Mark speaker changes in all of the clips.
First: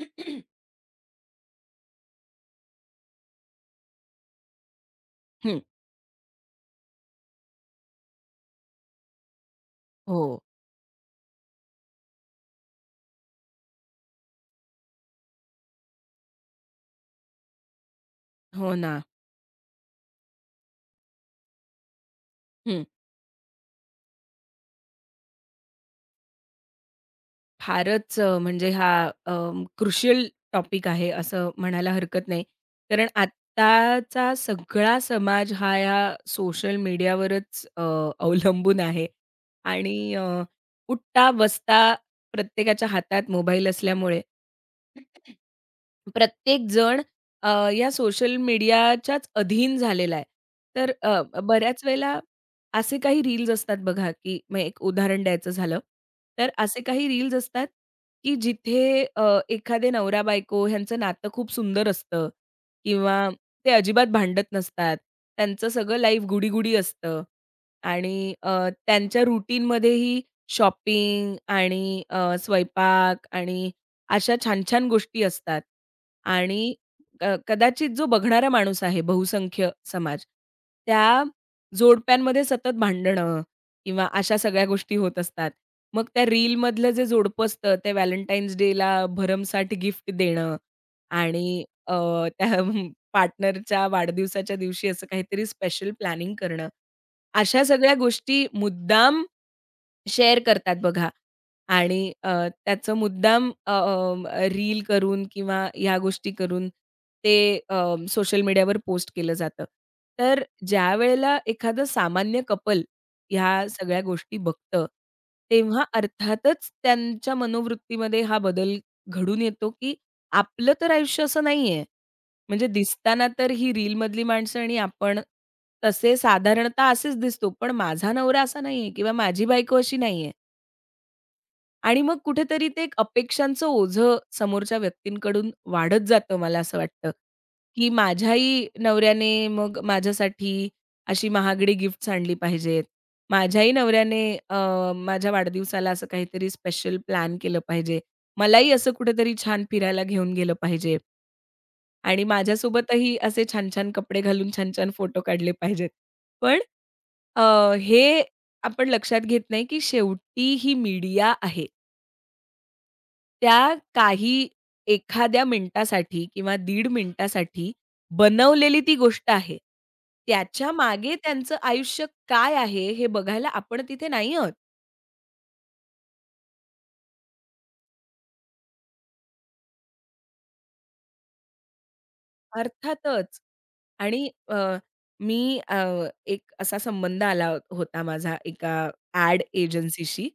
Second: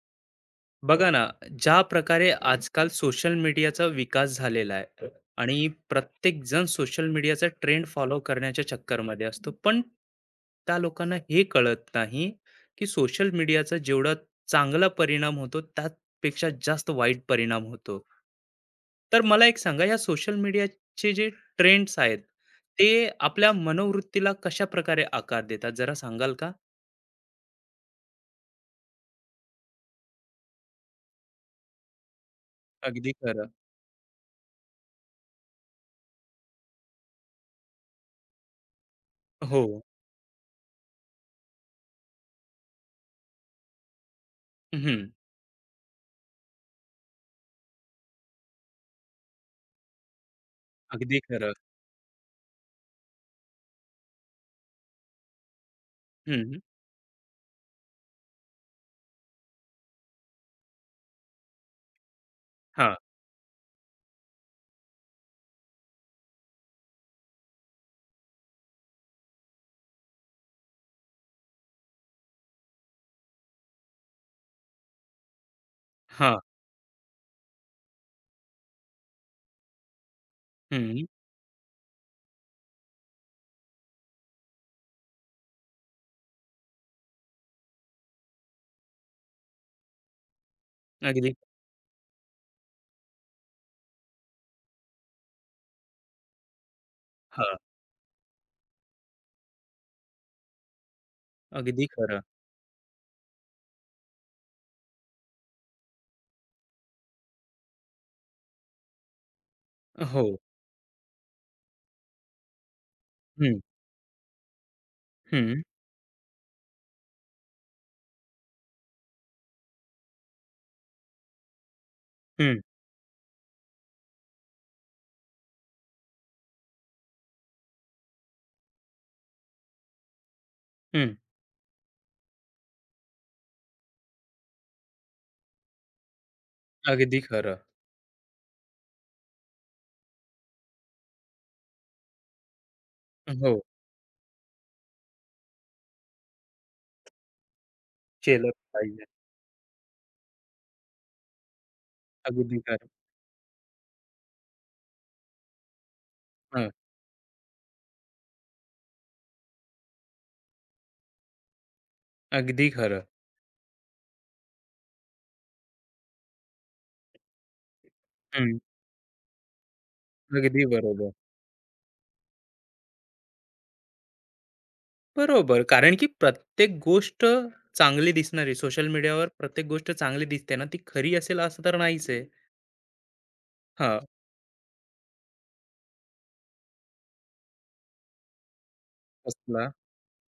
Speaker 1: हं.
Speaker 2: बघा ना, ज्या प्रकारे आजकाल सोशल मीडियाचा विकास झालेला आहे आणि प्रत्येकजण सोशल मीडियाचा ट्रेंड फॉलो करण्याच्या चक्करमध्ये असतो. पण
Speaker 1: हो.
Speaker 2: त्या लोकांना हे कळत नाही, की सोशल मीडियाचा जेवढा चांगला परिणाम होतो, त्यापेक्षा जास्त वाईट परिणाम होतो.
Speaker 1: हो ना.
Speaker 2: तर मला एक सांगा, या सोशल मीडियाचे जे ट्रेंड्स आहेत,
Speaker 1: हं.
Speaker 2: ते आपल्या मनोवृत्तीला कशाप्रकारे आकार देतात, जरा सांगाल का?
Speaker 1: फारच अ, म्हणजे हा अं, क्रुशियल टॉपिक आहे असं म्हणायला हरकत नाही. कारण
Speaker 2: अगदी खरं.
Speaker 1: आत्ताचा सगळा समाज हा या सोशल मीडियावरच अवलंबून आहे
Speaker 2: हो.
Speaker 1: आणि उठता-बसता प्रत्येकाच्या हातात मोबाईल असल्यामुळे
Speaker 2: हं.
Speaker 1: प्रत्येक जण या सोशल मीडियाच्याच अधीन झालेला आहे. तर
Speaker 2: अगदी खरं.
Speaker 1: बऱ्याच वेळेला असे काही रील्स असतात बघा, की मग एक उदाहरण द्यायचं झालं, तर
Speaker 2: हं.
Speaker 1: असे काही रील्स असतात, की जिथे एखादे नवरा-बायको ह्यांचं नातं खूप सुंदर असतं
Speaker 2: हां.
Speaker 1: किंवा ते अजिबात भांडत नसतात. त्यांचं सगळं लाईफ गुडी-गुडी असतं आणि त्यांच्या रूटीनमध्येही शॉपिंग आणि स्वयंपाक आणि अशा छान-छान गोष्टी असतात
Speaker 2: हां.
Speaker 1: आणि कदाचित जो बघणारा माणूस आहे बहुसंख्य समाज,
Speaker 2: हं.
Speaker 1: त्या जोडप्यांमध्ये सतत भांडणं किंवा अशा सगळ्या गोष्टी होत असतात. मग त्या रीलमधलं जे जोडपं असतं ते व्हॅलेंटाईन्स डेला भरमसाठ गिफ्ट देणं
Speaker 2: अगदी
Speaker 1: आणि त्या पार्टनरच्या वाढदिवसाच्या दिवशी असं काहीतरी स्पेशल प्लॅनिंग करणं.
Speaker 2: हां.
Speaker 1: अशा सगळ्या गोष्टी मुद्दाम शेअर करतात बघा
Speaker 2: अगदी
Speaker 1: आणि
Speaker 2: खरं.
Speaker 1: त्याचं मुद्दाम अ, अ, रील करून किंवा ह्या गोष्टी करून ते अ, सोशल मीडियावर पोस्ट केलं जातं.
Speaker 2: हो.
Speaker 1: तर ज्यावेळेला एखादं सामान्य कपल
Speaker 2: हं,
Speaker 1: ह्या सगळ्या गोष्टी बघतं,
Speaker 2: हं,
Speaker 1: तेव्हा अर्थातच त्यांच्या मनोवृत्तीमध्ये हा बदल घडून येतो, की आपलं तर आयुष्य असं नाहीये.
Speaker 2: हं,
Speaker 1: म्हणजे दिसताना तर ही रीलमधली माणसं आणि आपण तसे साधारणतः असेच दिसतो. पण माझा नवरा असा नाहीये किंवा माझी बायको अशी नाहीये.
Speaker 2: हं.
Speaker 1: आणि मग कुठेतरी ते एक अपेक्षांचं ओझं समोरच्या व्यक्तींकडून वाढत जातं मला असं वाटतं,
Speaker 2: अगदी खरं.
Speaker 1: की माझ्याही नवऱ्याने मग माझ्यासाठी अशी महागडी गिफ्ट्स आणली पाहिजेत.
Speaker 2: हो.
Speaker 1: माझ्याही नवऱ्याने अ, माझ्या वाढदिवसाला असं काहीतरी स्पेशल प्लॅन केलं पाहिजे.
Speaker 2: केलं
Speaker 1: मलाही असं
Speaker 2: पाहिजे.
Speaker 1: कुठेतरी छान फिरायला घेऊन गेलं पाहिजे. आणि
Speaker 2: अगदी खरं.
Speaker 1: माझ्यासोबतही असे छान-छान कपडे घालून छान-छान फोटो काढले पाहिजेत. पण
Speaker 2: हं.
Speaker 1: हे आपण लक्षात घेत नाही, की शेवटी ही मीडिया आहे.
Speaker 2: अगदी खरं.
Speaker 1: त्या काही एखाद्या मिनिटासाठी किंवा दीड मिनिटासाठी
Speaker 2: हं.
Speaker 1: बनवलेली ती गोष्ट आहे.
Speaker 2: अगदी बरोबर.
Speaker 1: त्याच्यामागे त्यांचं आयुष्य काय आहे, हे बघायला आपण तिथे नाही आहोत.
Speaker 2: बरोबर. कारण की प्रत्येक गोष्ट चांगली दिसणारी सोशल मीडियावर प्रत्येक गोष्ट चांगली दिसते ना, ती खरी असेल असं तर नाहीच आहे.
Speaker 1: अर्थातच.
Speaker 2: हां.
Speaker 1: आणि मी अ, एक असा संबंध होता माझा एका ॲड
Speaker 2: असला
Speaker 1: एजन्सीशी.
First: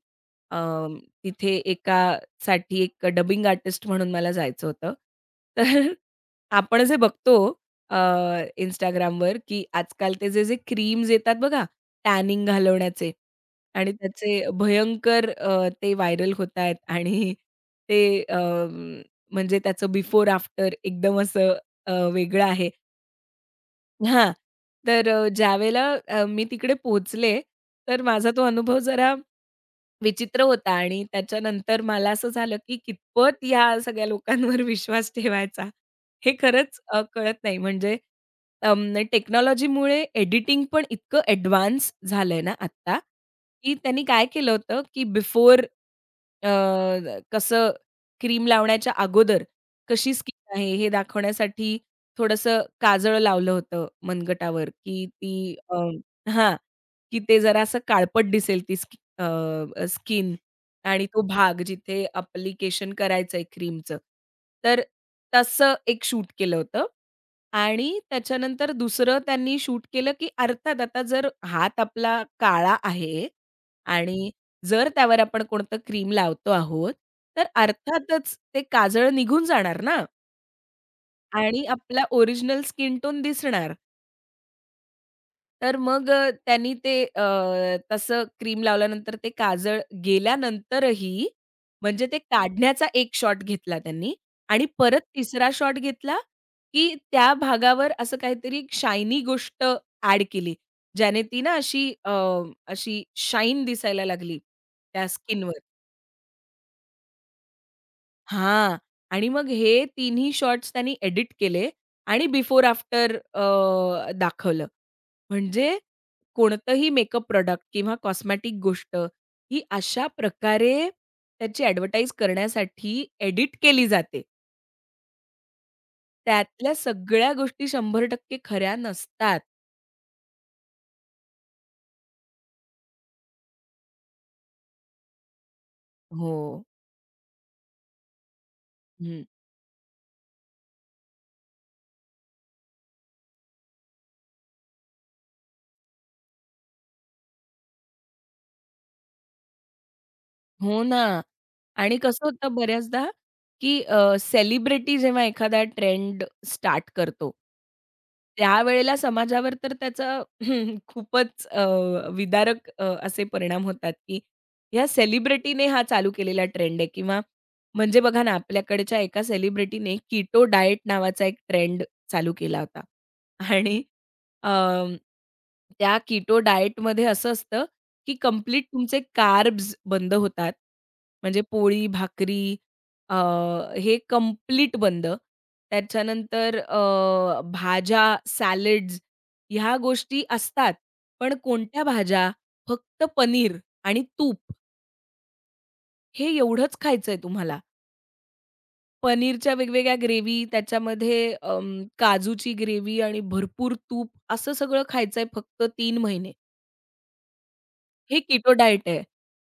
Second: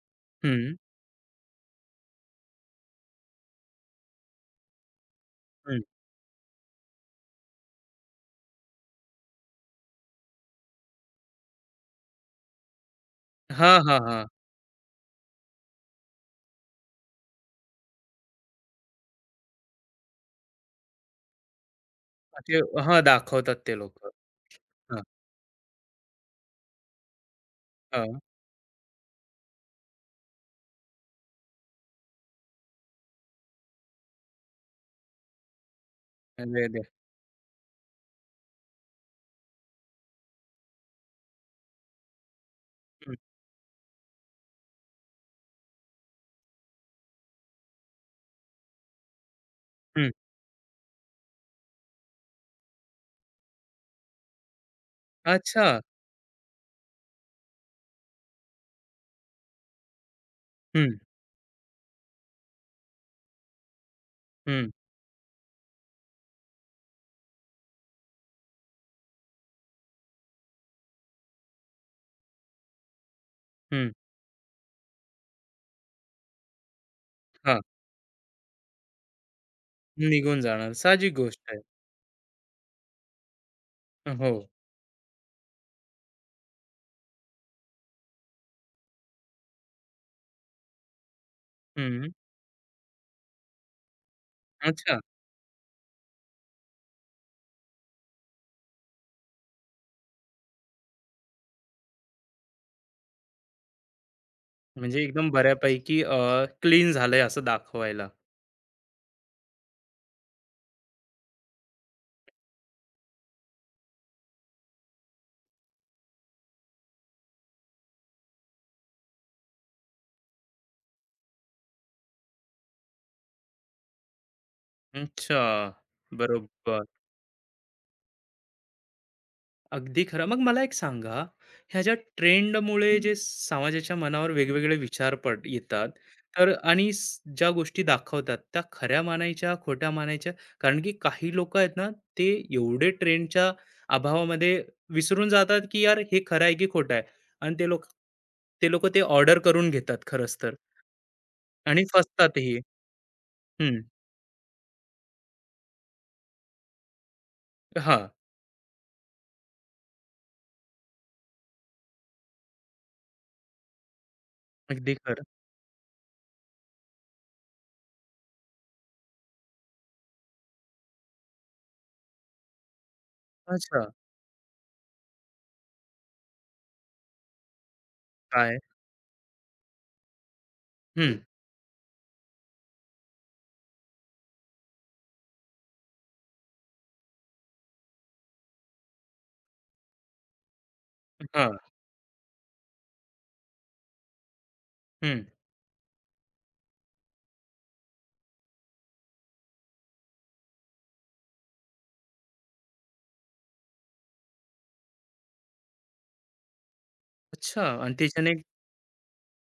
Speaker 1: अ,
Speaker 2: हं,
Speaker 1: तिथे एका एकासाठी एक डबिंग आर्टिस्ट म्हणून मला जायचं होतं.
Speaker 2: हं.
Speaker 1: तर आपण जे बघतो अ, Instagramवर, की आजकाल ते जे-जे क्रीम्स येतात बघा, टॅनिंग घालवण्याचे
Speaker 2: हां,
Speaker 1: आणि
Speaker 2: हां, हां.
Speaker 1: त्याचे भयंकर ते व्हायरल होतायत आणि ते म्हणजे त्याचं बिफोर आफ्टर एकदम असं वेगळं
Speaker 2: ते
Speaker 1: आहे.
Speaker 2: हां, दाखवतात ते लोकं.
Speaker 1: हां,
Speaker 2: हां,
Speaker 1: तर ज्यावेळेला मी तिकडे पोहोचले, तर
Speaker 2: हां.
Speaker 1: माझा तो अनुभव जरा विचित्र होता आणि त्याच्यानंतर मला असं झालं, की कितपत या सगळ्या लोकांवर विश्वास ठेवायचा, हे
Speaker 2: अरे
Speaker 1: खरंच
Speaker 2: देवा!
Speaker 1: कळत नाही. म्हणजे टेक्नॉलॉजीमुळे एडिटिंग पण इतकं ॲडव्हान्स झालंय ना आत्ता,
Speaker 2: हं,
Speaker 1: की त्यांनी काय केलं होतं, की बिफोर अ, कसं क्रीम लावण्याच्या अगोदर
Speaker 2: हं.
Speaker 1: कशी स्किन आहे हे दाखवण्यासाठी थोडंसं काजळ लावलं होतं मनगटावर, की ती
Speaker 2: अच्छा.
Speaker 1: हां, की ते जरा असं काळपट दिसेल ती स्कि अ, अ, स्किन
Speaker 2: हं,
Speaker 1: आणि तो भाग जिथे ॲप्लिकेशन करायचंय क्रीमचं.
Speaker 2: हं,
Speaker 1: तर तसं एक शूट केलं होतं आणि त्याच्यानंतर दुसरं त्यांनी शूट केलं, की अर्थात आता जर हात आपला काळा आहे
Speaker 2: हं.
Speaker 1: आणि जर त्यावर आपण कोणतं क्रीम लावतो आहोत, तर
Speaker 2: हां,
Speaker 1: अर्थातच ते काजळ निघून जाणार ना
Speaker 2: निघून जाणार. साहजिक गोष्ट आहे.
Speaker 1: आणि आपला ओरिजिनल स्किन टोन दिसणार.
Speaker 2: हो.
Speaker 1: तर मग त्यांनी ते तसं क्रीम लावल्यानंतर ते काजळ गेल्यानंतरही म्हणजे
Speaker 2: हं.
Speaker 1: ते काढण्याचा एक शॉट घेतला त्यांनी आणि
Speaker 2: अच्छा.
Speaker 1: परत तिसरा शॉट घेतला, की त्या भागावर असं काहीतरी शायनी गोष्ट ॲड केली. ज्याने ती ना अशी शाईन दिसायला लागली
Speaker 2: म्हणजे
Speaker 1: त्या
Speaker 2: एकदम
Speaker 1: स्किनवर.
Speaker 2: बऱ्यापैकी क्लीन झालंय असं दाखवायला.
Speaker 1: हां. आणि मग हे तिन्ही शॉट्स त्यांनी एडिट केले आणि बिफोर आफ्टर दाखवलं. म्हणजे कोणतंही मेकअप प्रॉडक्ट किंवा कॉस्मेटिक गोष्ट ही अशा प्रकारे त्याची ॲडव्हर्टाइज करण्यासाठी एडिट केली जाते.
Speaker 2: अच्छा.
Speaker 1: त्यातल्या
Speaker 2: बरोबर.
Speaker 1: सगळ्या गोष्टी 100% खऱ्या नसतात.
Speaker 2: अगदी खरं. मग मला एक सांगा, ह्या ज्या ट्रेंडमुळे, हं, जे समाजाच्या मनावर वेगवेगळे विचार येतात,
Speaker 1: हो.
Speaker 2: तर आणि ज्या गोष्टी दाखवतात, त्या खऱ्या
Speaker 1: हं.
Speaker 2: मानायच्या, खोट्या मानायच्या? कारण की काही लोकं आहेत ना, ते एवढे ट्रेंडच्या अभावामध्ये विसरून जातात, की यार हे खरं आहे की खोटं आहे? आणि ते लोकं ते ऑर्डर करून घेतात खरंच तर
Speaker 1: हो ना.
Speaker 2: आणि
Speaker 1: आणि कसं होतं
Speaker 2: फसतातही.
Speaker 1: बऱ्याचदा, की
Speaker 2: हं.
Speaker 1: सेलिब्रिटी जेव्हा एखादा ट्रेंड स्टार्ट करतो,
Speaker 2: हां,
Speaker 1: त्यावेळेला समाजावर तर त्याचा खूपच विदारक असे परिणाम होतात, की ह्या
Speaker 2: अगदी खरं.
Speaker 1: सेलिब्रिटीने हा चालू केलेला ट्रेंड आहे किंवा म्हणजे बघा ना, आपल्याकडच्या एका सेलिब्रिटीने कीटो डाएट नावाचा एक ट्रेंड चालू केला होता.
Speaker 2: अच्छा.
Speaker 1: आणि अं, त्या कीटो डाएटमध्ये असं असतं, की
Speaker 2: काय?
Speaker 1: कंप्लीट तुमचे कार्ब्स बंद होतात.
Speaker 2: हं.
Speaker 1: म्हणजे पोळी, भाकरी अ, हे कंप्लीट बंद. त्याच्यानंतर भाज्या, सॅलड्स ह्या गोष्टी असतात. पण
Speaker 2: हां.
Speaker 1: कोणत्या भाज्या? फक्त पनीर आणि तूप
Speaker 2: हं.
Speaker 1: हे एवढंच खायचंय तुम्हाला. पनीरच्या वेगवेगळ्या ग्रेव्ही, त्याच्यामध्ये काजूची ग्रेव्ही आणि भरपूर तूप असं सगळं खायचंय फक्त 3 महिने.
Speaker 2: अच्छा आणि
Speaker 1: हे
Speaker 2: त्याच्याने
Speaker 1: किटो डाएट आहे.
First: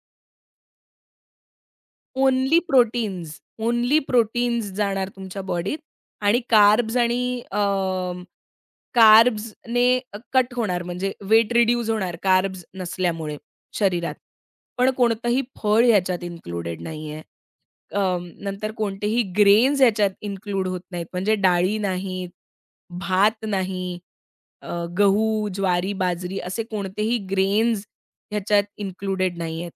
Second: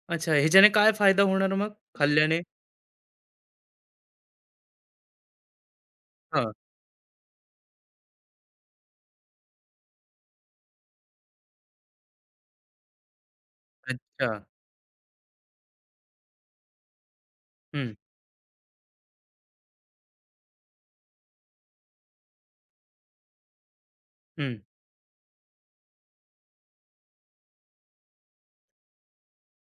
Speaker 2: अच्छा, ह्याच्याने काय फायदा होणार मग खाल्ल्याने?
Speaker 1: ओन्ली प्रोटीन्स, ओन्ली प्रोटीन्स जाणार तुमच्या बॉडीत आणि
Speaker 2: हां,
Speaker 1: कार्ब्स आणि कार्ब्सने कट होणार म्हणजे वेट रिड्यूस होणार कार्ब्स नसल्यामुळे शरीरात.
Speaker 2: अच्छा.
Speaker 1: पण कोणतंही फळ ह्याच्यात इन्क्लुडेड नाहीये.
Speaker 2: हं,
Speaker 1: नंतर कोणतेही ग्रेन्स याच्यात इन्क्लूड होत नाहीत. म्हणजे डाळी नाहीत, भात नाही,
Speaker 2: हं,
Speaker 1: अ, गहू, ज्वारी, बाजरी असे कोणतेही ग्रेन्स ह्याच्यात इन्क्लुडेड नाहीयेत.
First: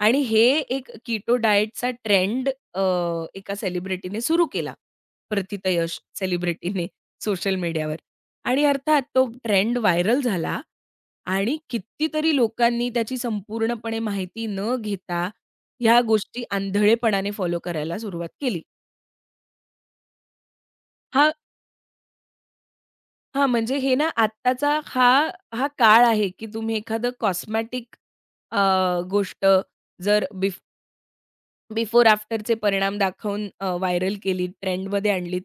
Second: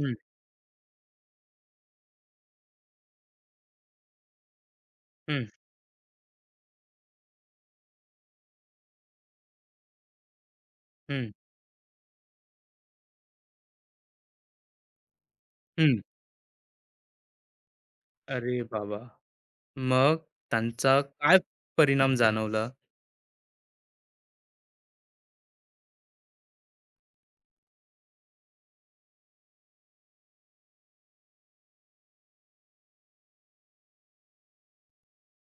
Speaker 2: हं,
Speaker 1: आणि हे एक कीटो डाएटचा ट्रेंड एका सेलिब्रिटीने सुरू केला.
Speaker 2: हं,
Speaker 1: प्रथित यश सेलिब्रिटीने सोशल मीडियावर. आणि अर्थात तो ट्रेंड व्हायरल झाला
Speaker 2: हं,
Speaker 1: आणि कितीतरी लोकांनी त्याची संपूर्णपणे माहिती न घेता
Speaker 2: हं.
Speaker 1: ह्या गोष्टी आंधळेपणाने फॉलो करायला सुरुवात
Speaker 2: अरे
Speaker 1: केली.
Speaker 2: बाबा! मग त्यांचा
Speaker 1: हां,
Speaker 2: काय परिणाम जाणवला?
Speaker 1: हां, म्हणजे हे ना आत्ताचा हा हा काळ आहे, की तुम्ही एखादं कॉस्मॅटिक गोष्ट जर बिफोर आफ्टरचे परिणाम दाखवून व्हायरल केली, ट्रेंडमध्ये आणलीत,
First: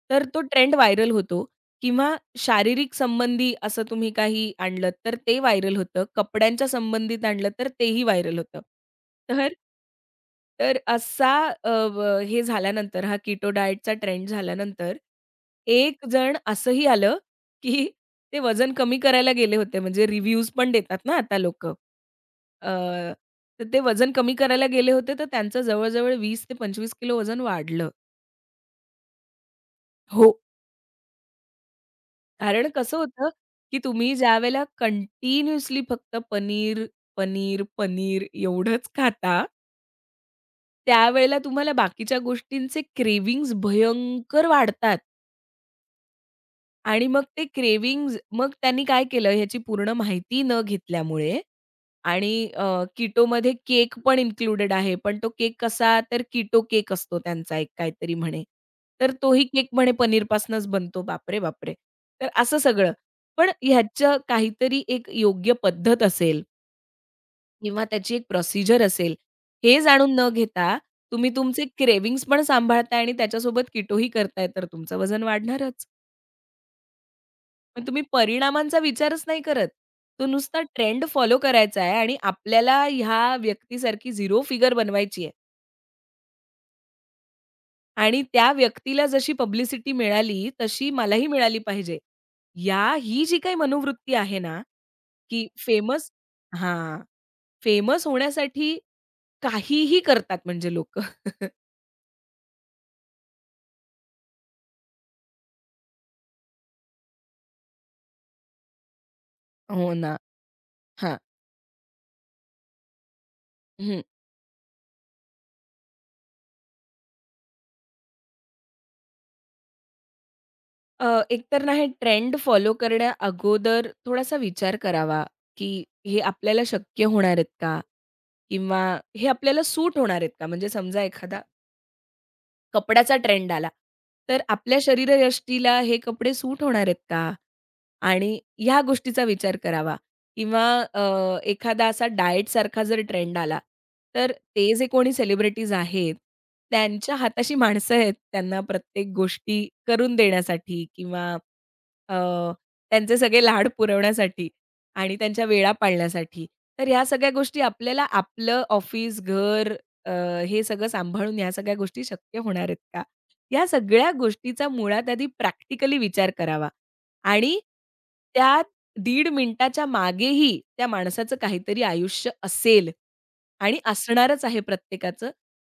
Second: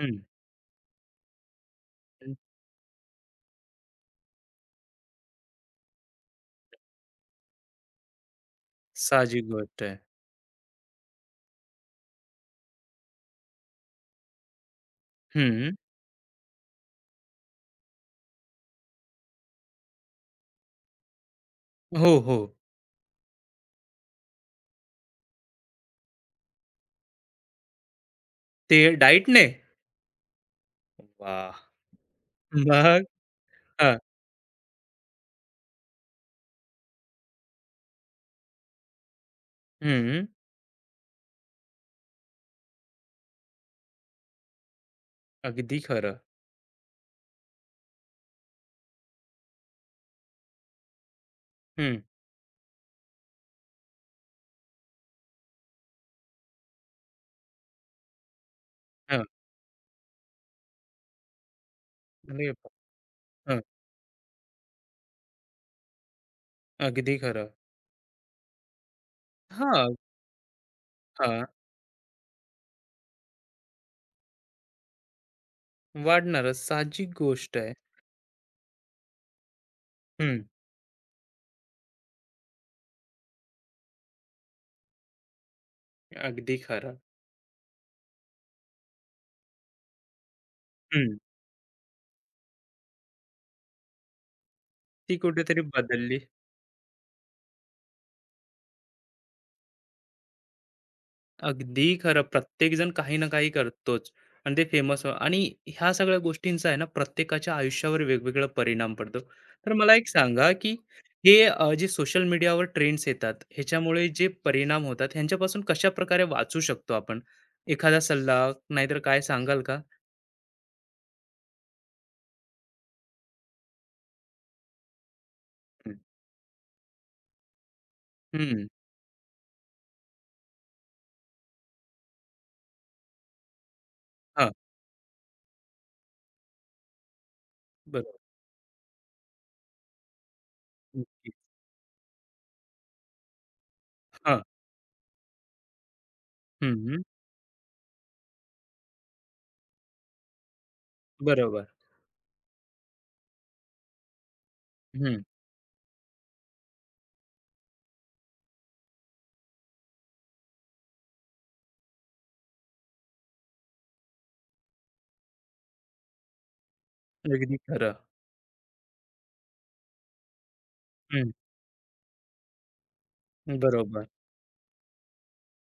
Speaker 2: हं,
Speaker 1: तर तो ट्रेंड व्हायरल होतो किंवा
Speaker 2: हं.
Speaker 1: शारीरिक संबंधी असं तुम्ही काही आणलं, तर ते व्हायरल होतं. कपड्यांच्या संबंधित आणलं, तर तेही व्हायरल होतं.
Speaker 2: साहजिक
Speaker 1: तर
Speaker 2: गोष्ट आहे.
Speaker 1: तर असा अ, ब हे झाल्यानंतर हा कीटो डाएटचा ट्रेंड झाल्यानंतर,
Speaker 2: हं.
Speaker 1: एक जण असंही आलं की ते वजन कमी करायला गेले होते. म्हणजे रिव्ह्यूज पण देतात ना आता लोकं.
Speaker 2: हो, हो.
Speaker 1: तर ते वजन कमी करायला गेले होते, तर त्यांचं जवळ-जवळ 20 ते 25 किलो वजन वाढलं.
Speaker 2: ते डाएटने?
Speaker 1: हो.
Speaker 2: वाह!
Speaker 1: कारण कसं
Speaker 2: मग?
Speaker 1: होतं, की
Speaker 2: हां.
Speaker 1: तुम्ही ज्यावेळेला कंटिन्युअसली फक्त पनीर, पनीर, पनीर एवढंच खाता,
Speaker 2: हं.
Speaker 1: त्यावेळेला तुम्हाला बाकीच्या गोष्टींचे क्रेव्हिंग्ज भयंकर वाढतात.
Speaker 2: अगदी खरं.
Speaker 1: आणि मग ते क्रेव्हिंग्ज मग त्यांनी काय केलं ह्याची पूर्ण माहिती न घेतल्यामुळे
Speaker 2: हं.
Speaker 1: आणि कीटोमध्ये केक पण इन्क्लुडेड आहे. पण तो केक कसा तर कीटो केक असतो त्यांचा एक काहीतरी म्हणे. तर
Speaker 2: हां.
Speaker 1: तोही केक म्हणे पनीरपासूनच बनतो. बापरे, बापरे! तर
Speaker 2: अरे
Speaker 1: असं
Speaker 2: वाह!
Speaker 1: सगळं. पण
Speaker 2: हं.
Speaker 1: ह्याचं काहीतरी एक योग्य पद्धत असेल
Speaker 2: अगदी खरं.
Speaker 1: किंवा त्याची एक प्रोसिजर असेल, हे
Speaker 2: हां,
Speaker 1: जाणून न घेता तुम्ही
Speaker 2: हां.
Speaker 1: तुमचे क्रेव्हिंग्ज पण सांभाळताय आणि त्याच्यासोबत कीटोही करताय, तर तुमचं वजन वाढणारच.
Speaker 2: वाढणारच. साहजिक गोष्ट आहे.
Speaker 1: मग तुम्ही परिणामांचा विचारच नाही करत. तो
Speaker 2: हं.
Speaker 1: नुसता ट्रेंड फॉलो करायचा आहे आणि आपल्याला ह्या व्यक्तीसारखी झिरो फिगर बनवायची आहे
Speaker 2: अगदी खरं.
Speaker 1: आणि त्या व्यक्तीला जशी पब्लिसिटी मिळाली, तशी
Speaker 2: हं.
Speaker 1: मलाही मिळाली पाहिजे. या ही जी काही मनोवृत्ती आहे ना,
Speaker 2: ती
Speaker 1: की
Speaker 2: कुठेतरी
Speaker 1: फेमस
Speaker 2: बदलली.
Speaker 1: हां. फेमस होण्यासाठी काहीही करतात म्हणजे लोकं.
Speaker 2: अगदी खरं. प्रत्येकजण काही ना काही करतोच आणि ते फेमस आणि ह्या सगळ्या गोष्टींचा आहे ना प्रत्येकाच्या आयुष्यावर वेगवेगळा परिणाम पडतो. तर
Speaker 1: हो
Speaker 2: मला एक
Speaker 1: ना.
Speaker 2: सांगा, की
Speaker 1: हां.
Speaker 2: हे जे सोशल मीडियावर ट्रेंड्स येतात, ह्याच्यामुळे जे परिणाम होतात, ह्यांच्यापासून कशाप्रकारे वाचू शकतो आपण? एखादा सल्ला नाहीतर काय सांगाल का?
Speaker 1: एकतर ना हे ट्रेंड फॉलो करण्या अगोदर थोडासा विचार करावा, की हे आपल्याला शक्य होणार आहेत का?
Speaker 2: हं.
Speaker 1: किंवा हे आपल्याला सूट होणार आहेत का? म्हणजे समजा एखादा कपड्याचा ट्रेंड आला. तर
Speaker 2: हां.
Speaker 1: आपल्या शरीरयष्टीला हे कपडे सूट होणार आहेत का?
Speaker 2: बरोबर.
Speaker 1: आणि ह्या गोष्टीचा विचार करावा किंवा
Speaker 2: नक्की.
Speaker 1: एखादा असा डाएटसारखा जर ट्रेंड आला, तर
Speaker 2: हां.
Speaker 1: ते जे कोणी सेलिब्रिटीज आहेत,
Speaker 2: हं,
Speaker 1: त्यांच्या हाताशी माणसं आहेत, त्यांना प्रत्येक गोष्टी करून देण्यासाठी किंवा
Speaker 2: बरोबर.
Speaker 1: अ, त्यांचे सगळे लाड पुरवण्यासाठी आणि
Speaker 2: हं.
Speaker 1: त्यांच्या वेळा पाळण्यासाठी. तर ह्या सगळ्या गोष्टी आपल्याला आपलं ऑफिस, घर अ, हे सगळं सांभाळून ह्या सगळ्या गोष्टी शक्य होणार आहेत का? या सगळ्या गोष्टीचा मुळात आधी प्रॅक्टिकली विचार करावा
Speaker 2: अगदी
Speaker 1: आणि
Speaker 2: खरं.
Speaker 1: त्या 1.5 मिनिटाच्या मागेही त्या
Speaker 2: हं.
Speaker 1: माणसाचं काहीतरी आयुष्य असेल आणि
Speaker 2: बरोबर.
Speaker 1: असणारच आहे प्रत्येकाचं.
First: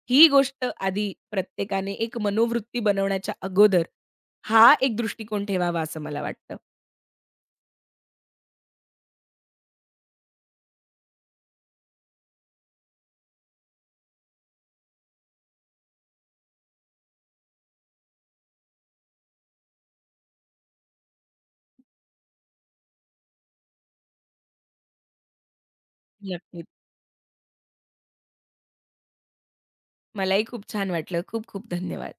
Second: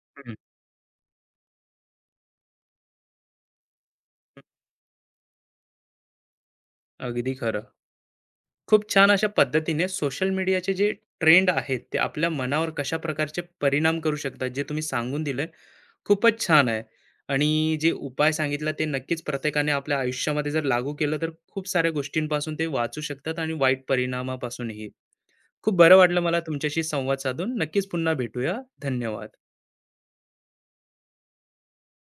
Speaker 1: ही
Speaker 2: हं.
Speaker 1: गोष्ट आधी प्रत्येकाने एक मनोवृत्ती बनवण्याच्या अगोदर हा एक दृष्टिकोन ठेवावा असं मला वाटतं.
Speaker 2: अगदी खरं. खूप छान अशा पद्धतीने सोशल मीडियाचे जे ट्रेंड आहेत ते आपल्या मनावर कशा प्रकारचे परिणाम करू शकतात जे तुम्ही सांगून दिलं. खूपच छान आहे. आणि जे उपाय सांगितला ते नक्कीच प्रत्येकाने आपल्या आयुष्यामध्ये जर लागू केलं तर खूप साऱ्या गोष्टींपासून ते वाचू शकतात आणि वाईट परिणामापासूनही. खूप बरं वाटलं मला
Speaker 1: नक्कीच.
Speaker 2: तुमच्याशी संवाद साधून. नक्कीच पुन्हा भेटूया. धन्यवाद.
Speaker 1: मलाही खूप छान वाटलं. खूप खूप धन्यवाद.